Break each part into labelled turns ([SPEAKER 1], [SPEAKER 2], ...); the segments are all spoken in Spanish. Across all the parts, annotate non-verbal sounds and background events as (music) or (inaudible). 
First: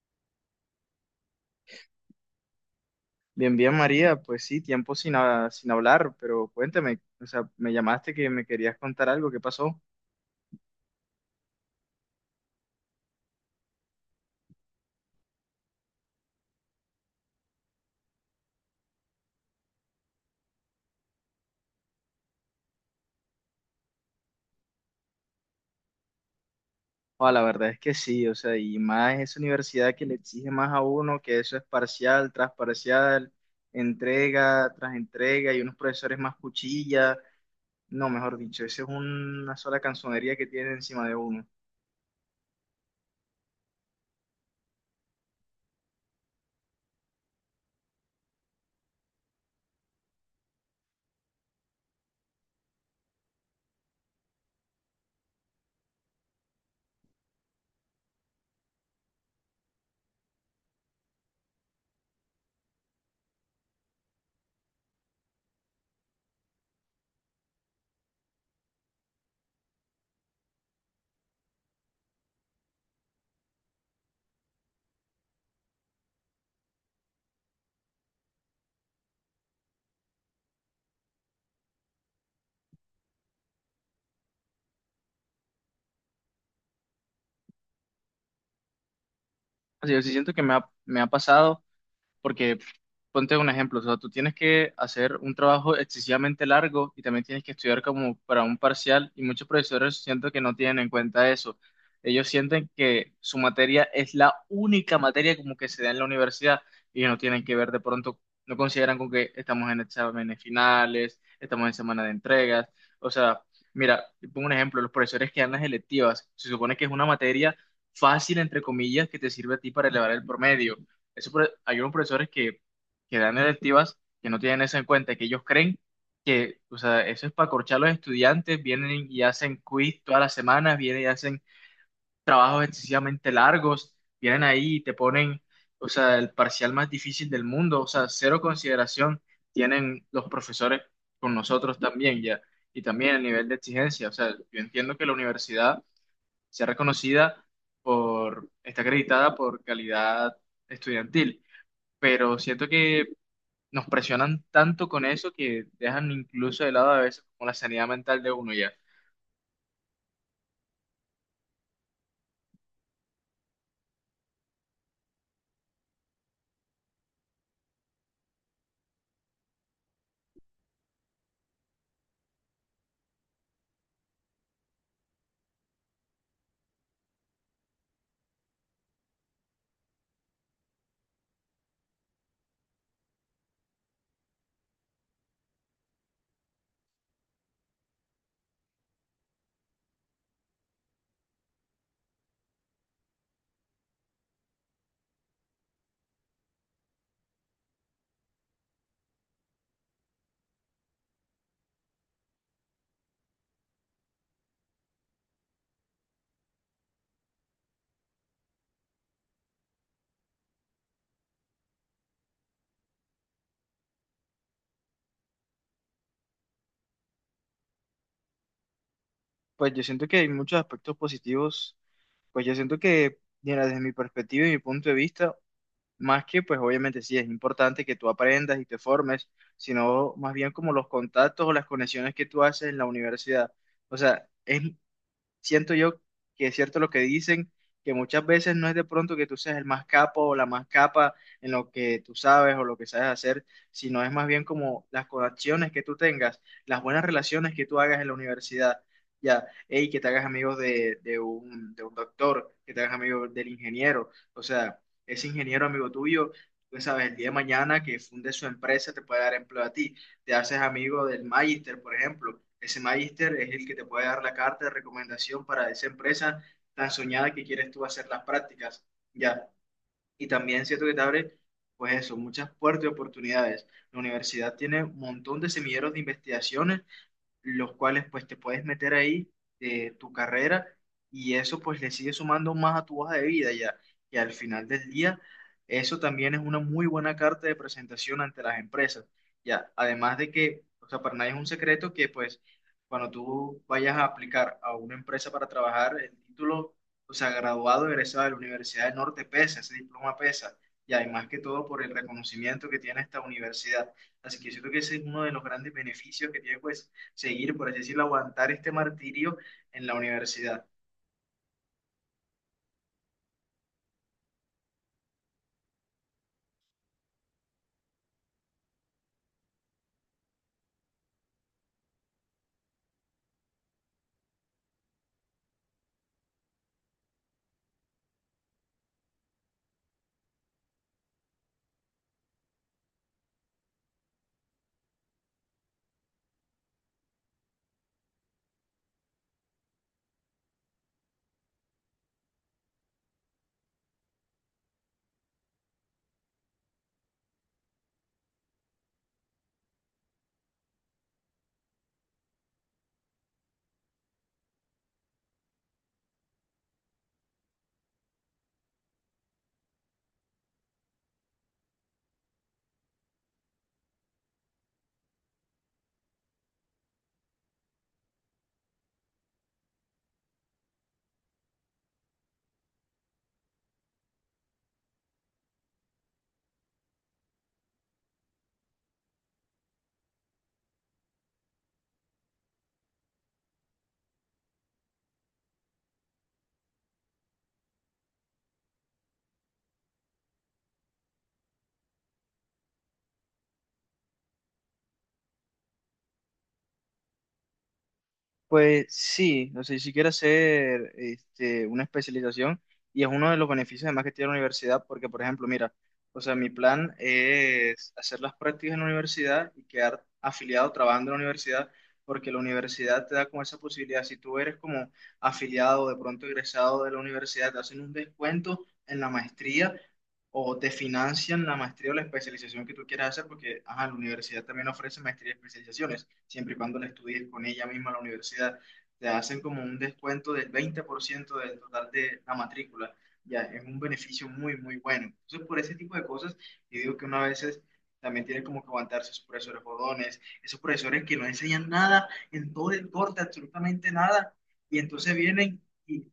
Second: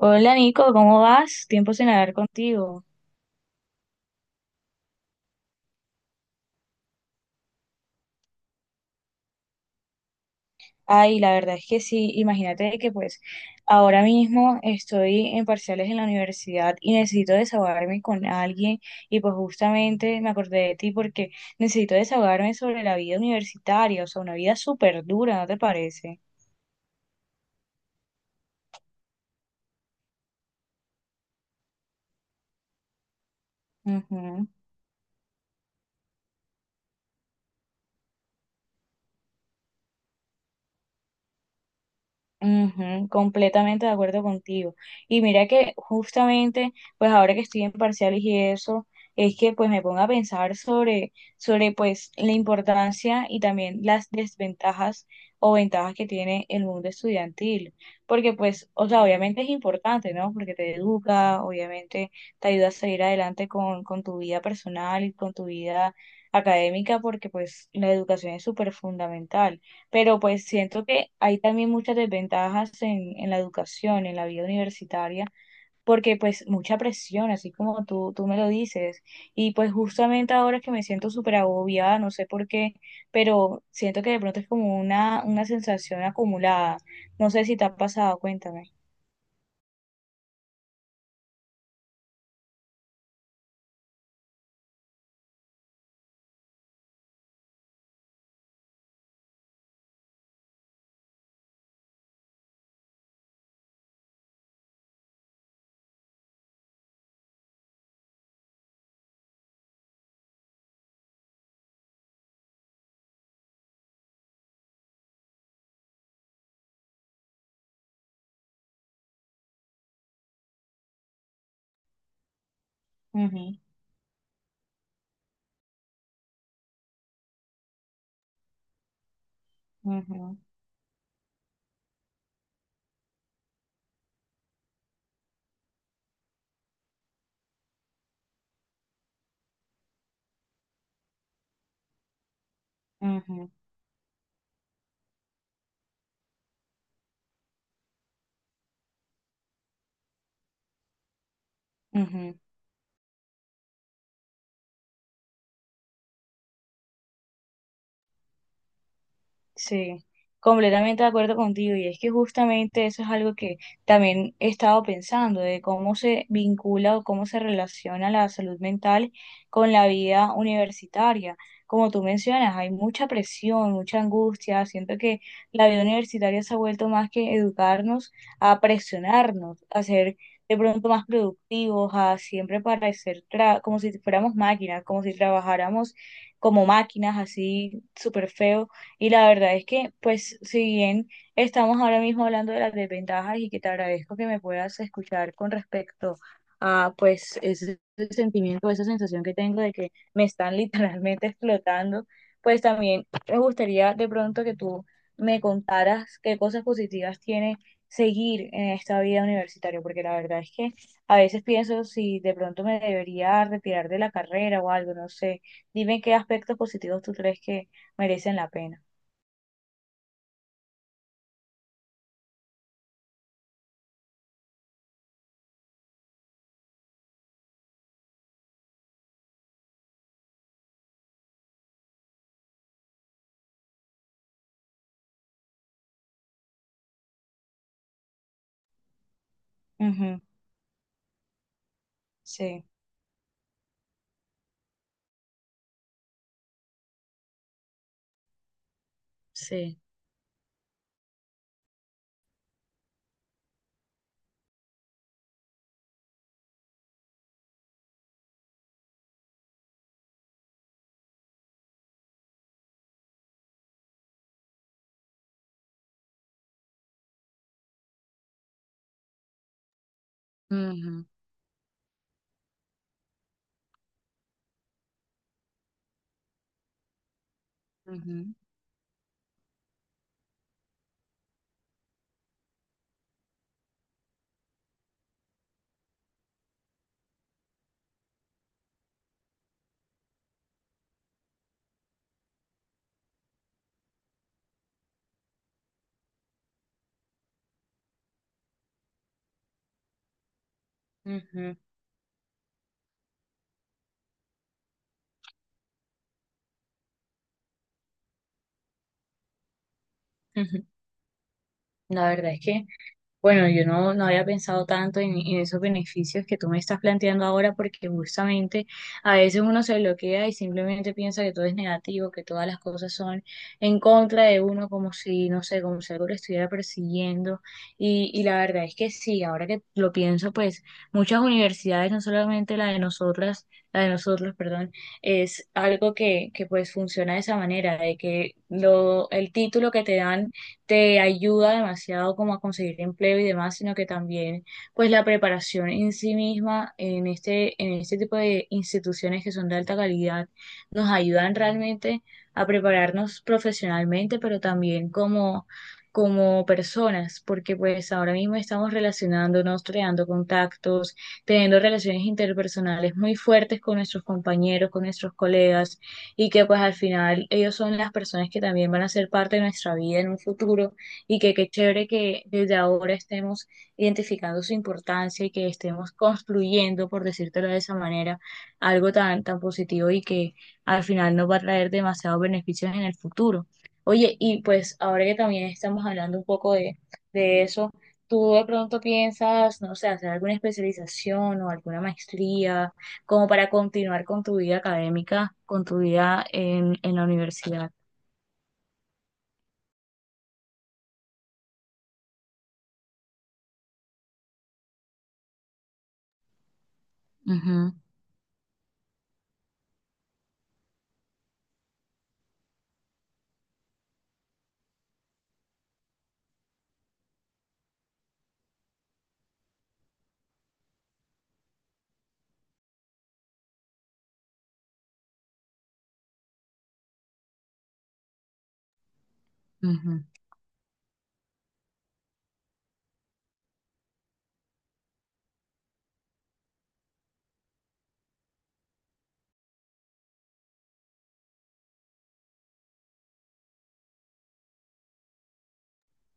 [SPEAKER 1] Hola Nico, ¿cómo vas? Tiempo sin hablar contigo.
[SPEAKER 2] Bien, bien, María, pues sí, tiempo sin, sin hablar, pero cuéntame, o sea, me llamaste que me querías contar algo, ¿qué pasó?
[SPEAKER 1] Ay, la verdad es que sí, imagínate que pues ahora mismo estoy en parciales en la universidad y necesito desahogarme con alguien y pues justamente me acordé de ti porque necesito desahogarme sobre la vida universitaria, o sea, una vida súper dura, ¿no te parece?
[SPEAKER 2] Ah, la verdad es que sí, o sea, y más esa universidad que le exige más a uno, que eso es parcial, tras parcial,
[SPEAKER 1] Ujú.
[SPEAKER 2] entrega, tras entrega, y unos profesores más cuchilla, no, mejor dicho, esa es una sola canzonería que tiene encima de uno.
[SPEAKER 1] Ujú, completamente de acuerdo contigo. Y mira que justamente, pues ahora que estoy en parciales y eso, es que pues me pongo a pensar sobre pues la importancia y también las desventajas o ventajas que tiene el mundo estudiantil. Porque pues, o sea, obviamente es importante, ¿no? Porque te educa, obviamente te ayuda a seguir adelante con tu vida personal y con tu vida académica, porque pues la educación es súper fundamental, pero pues siento que hay también muchas desventajas en la educación, en la vida universitaria, porque pues mucha presión, así como tú me lo dices. Y pues justamente ahora que me siento súper agobiada, no sé por qué, pero siento que de pronto es como una sensación acumulada. No sé si te ha pasado, cuéntame.
[SPEAKER 2] O sea, yo sí siento que me ha pasado. Porque pf, ponte un ejemplo, o sea, tú tienes que hacer un trabajo excesivamente largo y también tienes que estudiar como para un parcial y muchos profesores siento que no tienen en cuenta eso. Ellos sienten que su materia es la única materia como que se da en la universidad y no tienen que ver de pronto, no consideran con que estamos en exámenes finales, estamos en semana de entregas, o sea, mira, te pongo un ejemplo, los profesores que dan las electivas, se supone que es una materia fácil, entre comillas, que te sirve a ti para elevar el promedio, eso hay unos profesores que dan
[SPEAKER 1] Ujú,
[SPEAKER 2] electivas que no tienen eso en cuenta, que ellos creen que, o sea, eso es para corchar a los estudiantes, vienen y hacen quiz todas las
[SPEAKER 1] ujú,
[SPEAKER 2] semanas, vienen y hacen trabajos excesivamente largos, vienen ahí y te ponen, o sea, el parcial más difícil del mundo, o sea, cero consideración tienen los profesores con nosotros también ya, y también el nivel
[SPEAKER 1] ujú,
[SPEAKER 2] de exigencia, o sea, yo entiendo que la universidad sea reconocida por, está acreditada por calidad estudiantil, pero
[SPEAKER 1] ujú.
[SPEAKER 2] siento que nos presionan tanto con eso que dejan incluso de lado a veces como la sanidad mental de uno ya.
[SPEAKER 1] Sí, completamente de acuerdo contigo. Y es que justamente eso es algo que también he estado pensando, de cómo se vincula o cómo se relaciona la salud mental con la vida universitaria. Como tú mencionas, hay mucha presión, mucha angustia. Siento que la vida universitaria se ha vuelto más que educarnos a presionarnos, a ser de pronto más productivos, a siempre parecer como si fuéramos máquinas, como si trabajáramos como máquinas, así súper feo. Y la verdad es que, pues, si bien estamos ahora mismo hablando de las desventajas y que te agradezco que me puedas escuchar con respecto a, pues, ese sentimiento, esa sensación que tengo de que me están (laughs) literalmente explotando, pues también me gustaría de pronto que tú me contaras qué cosas positivas tiene seguir en esta vida universitaria, porque la verdad es que a veces pienso si de pronto me debería retirar de la carrera o algo, no sé. Dime qué aspectos positivos tú crees que merecen la pena.
[SPEAKER 2] Pues yo siento que hay muchos aspectos positivos, pues yo siento que, mira, desde mi perspectiva y mi punto de vista, más que pues obviamente sí es importante que tú aprendas y te formes, sino más bien como los contactos o las conexiones que tú haces en la universidad. O sea, es, siento yo, que es cierto lo que dicen, que muchas veces no es de pronto que tú seas el más capo
[SPEAKER 1] Ujú.
[SPEAKER 2] o la más capa en lo que tú sabes o
[SPEAKER 1] Sí.
[SPEAKER 2] lo que sabes hacer, sino es más bien como las conexiones que tú tengas, las buenas relaciones que tú hagas en la universidad. Ya,
[SPEAKER 1] Sí.
[SPEAKER 2] hey, que te hagas amigos de un doctor, que te hagas amigo del ingeniero, o sea, ese ingeniero amigo tuyo, tú sabes, el día de mañana que funde su empresa te puede dar empleo a ti, te haces amigo del magister, por ejemplo. Ese magister es el que te puede dar la carta de recomendación para esa empresa tan soñada que quieres tú hacer las prácticas, ya. Y también siento que te
[SPEAKER 1] Ujú,
[SPEAKER 2] abre, pues eso, muchas puertas de oportunidades. La universidad tiene un montón de semilleros de investigaciones los cuales pues
[SPEAKER 1] ujú,
[SPEAKER 2] te puedes meter ahí de tu carrera y eso pues le sigue sumando más a tu hoja de vida ya. Y al final del día, eso también es una muy buena carta de presentación ante las empresas. Ya, además de que, o sea, para nadie es un secreto que pues cuando tú vayas a aplicar a una empresa para trabajar, el título, o sea, graduado, egresado de la Universidad del Norte pesa, ese diploma pesa. Y además que
[SPEAKER 1] ujú,
[SPEAKER 2] todo por el reconocimiento que tiene esta universidad. Así que yo creo que ese es uno de los grandes beneficios que tiene pues seguir, por así decirlo, aguantar este martirio en la universidad.
[SPEAKER 1] ujú. La verdad es que, bueno, yo no había pensado tanto en esos beneficios que tú me estás planteando ahora, porque justamente a veces uno se bloquea y simplemente piensa que todo es negativo, que todas las cosas son en contra de uno, como si, no sé, como si algo lo estuviera persiguiendo. Y la verdad es que sí, ahora que lo pienso, pues muchas universidades, no solamente la de nosotras, la de nosotros, perdón, es algo que pues funciona de esa manera, de que lo, el título que te dan te ayuda demasiado como a conseguir empleo y demás, sino que también pues la preparación en sí misma en este tipo de instituciones que son de alta calidad nos ayudan realmente a prepararnos profesionalmente, pero también como como personas, porque pues ahora mismo estamos relacionándonos, creando contactos, teniendo relaciones interpersonales muy fuertes con nuestros compañeros, con nuestros colegas, y que pues al final ellos son las personas que también van a ser parte de nuestra vida en un futuro y que qué chévere que desde ahora estemos identificando su importancia y que estemos construyendo, por decírtelo de esa manera, algo tan, tan positivo y que al final nos va a traer demasiados beneficios en el futuro. Oye, y pues ahora que también estamos hablando un poco de eso, ¿tú de pronto piensas, no sé, hacer alguna especialización o alguna maestría como para continuar con tu vida académica, con tu vida en la universidad?
[SPEAKER 2] Pues sí, o sea, si quieres hacer este, una especialización, y es uno de los beneficios además que tiene la universidad, porque por ejemplo, mira, o sea, mi plan
[SPEAKER 1] Ujú,
[SPEAKER 2] es hacer las prácticas en la universidad y quedar afiliado trabajando en la universidad, porque la universidad te da como esa posibilidad, si tú eres como afiliado, de pronto egresado de la universidad, te hacen un descuento en la maestría o te financian la maestría o la especialización que tú quieras hacer, porque ajá, la universidad también ofrece maestría y especializaciones siempre y cuando la estudies con ella misma en la universidad, te hacen como un
[SPEAKER 1] ujú,
[SPEAKER 2] descuento del 20% del total de la matrícula. Ya, es un beneficio muy, muy bueno. Entonces, por ese tipo de cosas, yo digo que uno a veces también tiene como que aguantarse esos profesores jodones, esos profesores que no enseñan nada en todo el corte, absolutamente nada, y entonces vienen y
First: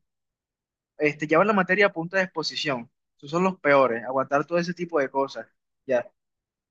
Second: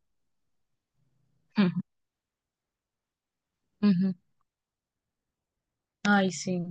[SPEAKER 2] este, llevan la
[SPEAKER 1] ujú,
[SPEAKER 2] materia a punta de exposición. Esos son los peores,
[SPEAKER 1] ujú.
[SPEAKER 2] aguantar todo ese tipo de cosas. Ya.
[SPEAKER 1] Ay, sí.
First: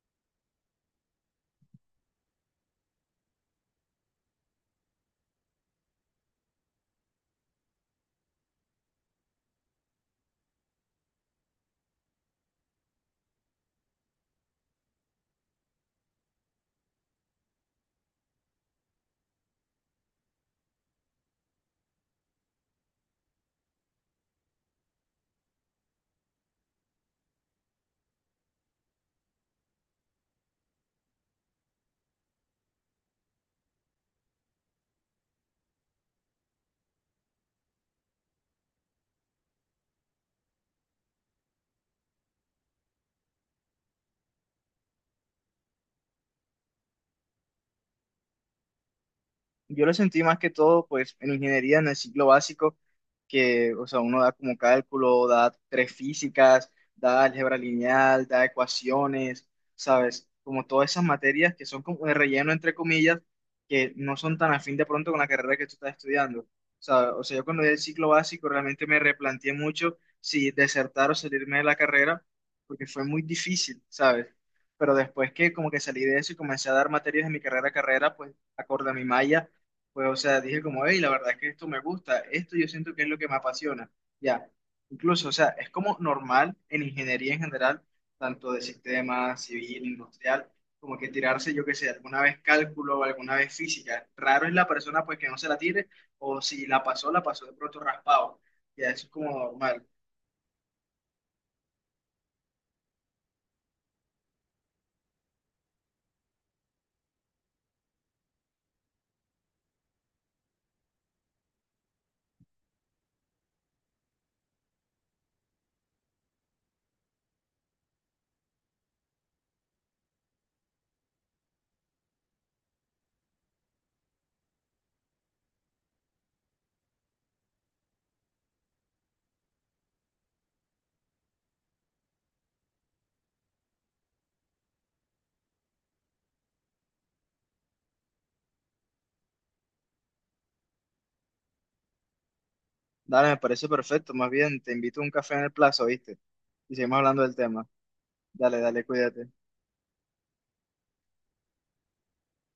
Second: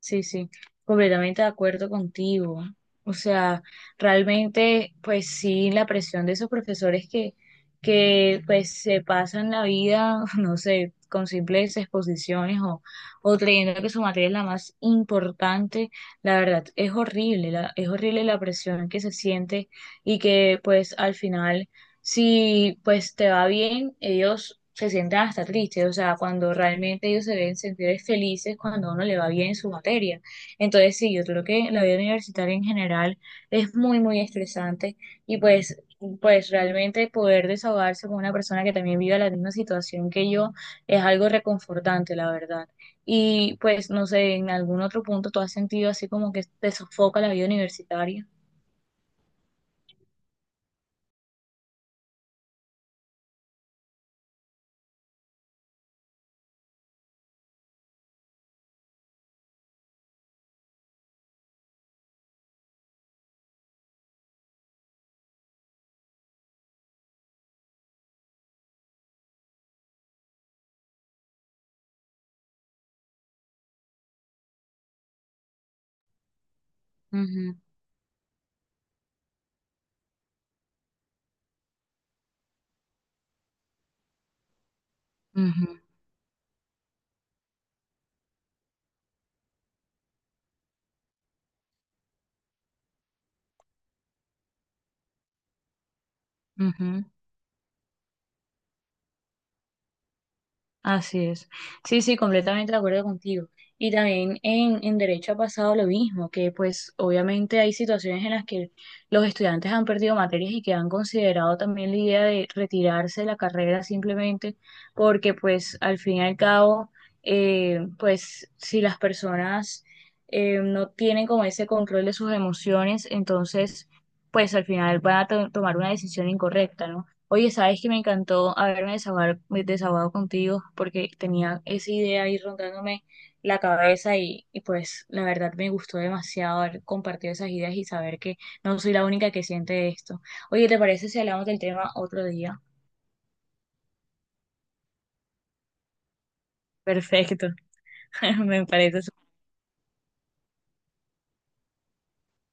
[SPEAKER 1] Sí, sí, completamente de acuerdo contigo. O sea, realmente, pues sí, la presión de esos profesores que pues se pasan la vida, (laughs) no sé, con simples exposiciones o creyendo que su materia es la más importante, la verdad, es horrible la presión que se siente y que pues al final si pues te va bien, ellos se sientan hasta tristes, o sea, cuando realmente ellos se deben sentir felices cuando a uno le va bien en su materia. Entonces, sí, yo creo que la vida universitaria en general es muy, muy estresante y pues, pues realmente poder desahogarse con una persona que también vive la misma situación que yo es algo reconfortante, la verdad. Y pues, no sé, en algún otro punto tú has sentido así como que te sofoca la vida universitaria.
[SPEAKER 2] Yo lo sentí más que todo, pues, en ingeniería, en el ciclo básico, que, o sea, uno da como cálculo, da tres físicas, da álgebra lineal, da ecuaciones, ¿sabes? Como todas esas materias que son como de relleno, entre comillas, que no son tan afín de pronto con la carrera que tú estás estudiando. O sea, yo cuando di el ciclo básico realmente me replanteé mucho si desertar o salirme de la carrera, porque fue muy difícil, ¿sabes? Pero después que como que salí de eso y comencé a dar materias en mi
[SPEAKER 1] Ujú,
[SPEAKER 2] carrera a carrera, pues acorde a mi malla, pues, o sea, dije como, hey, la verdad es que esto me gusta, esto yo siento que es lo que me apasiona. Ya, incluso, o sea, es
[SPEAKER 1] ujú,
[SPEAKER 2] como normal en ingeniería en general, tanto de sistemas, civil, industrial, como que tirarse, yo qué sé, alguna vez cálculo o alguna vez física. Raro es la persona pues que no se la tire, o si la
[SPEAKER 1] ujú.
[SPEAKER 2] pasó, la pasó de pronto raspado. Ya, eso es como normal.
[SPEAKER 1] Así es. Sí, sí, completamente de acuerdo contigo. Y también en derecho ha pasado lo mismo, que pues obviamente hay situaciones en las que los estudiantes han perdido materias y que han considerado también la idea de retirarse de la carrera simplemente porque pues al fin y al cabo, pues si las personas no tienen como ese control de sus emociones, entonces pues al final van a tomar una decisión incorrecta, ¿no? Oye, sabes que me encantó me desahogado contigo porque tenía esa idea ahí rondándome la cabeza y pues la verdad me gustó demasiado haber compartido esas ideas y saber que no soy la única que siente esto. Oye, ¿te parece si hablamos del tema otro día?
[SPEAKER 2] Dale, me parece perfecto, más bien, te invito a un café en el plazo, ¿viste? Y seguimos hablando del
[SPEAKER 1] Perfecto,
[SPEAKER 2] tema.
[SPEAKER 1] (laughs)
[SPEAKER 2] Dale,
[SPEAKER 1] me
[SPEAKER 2] dale,
[SPEAKER 1] parece
[SPEAKER 2] cuídate.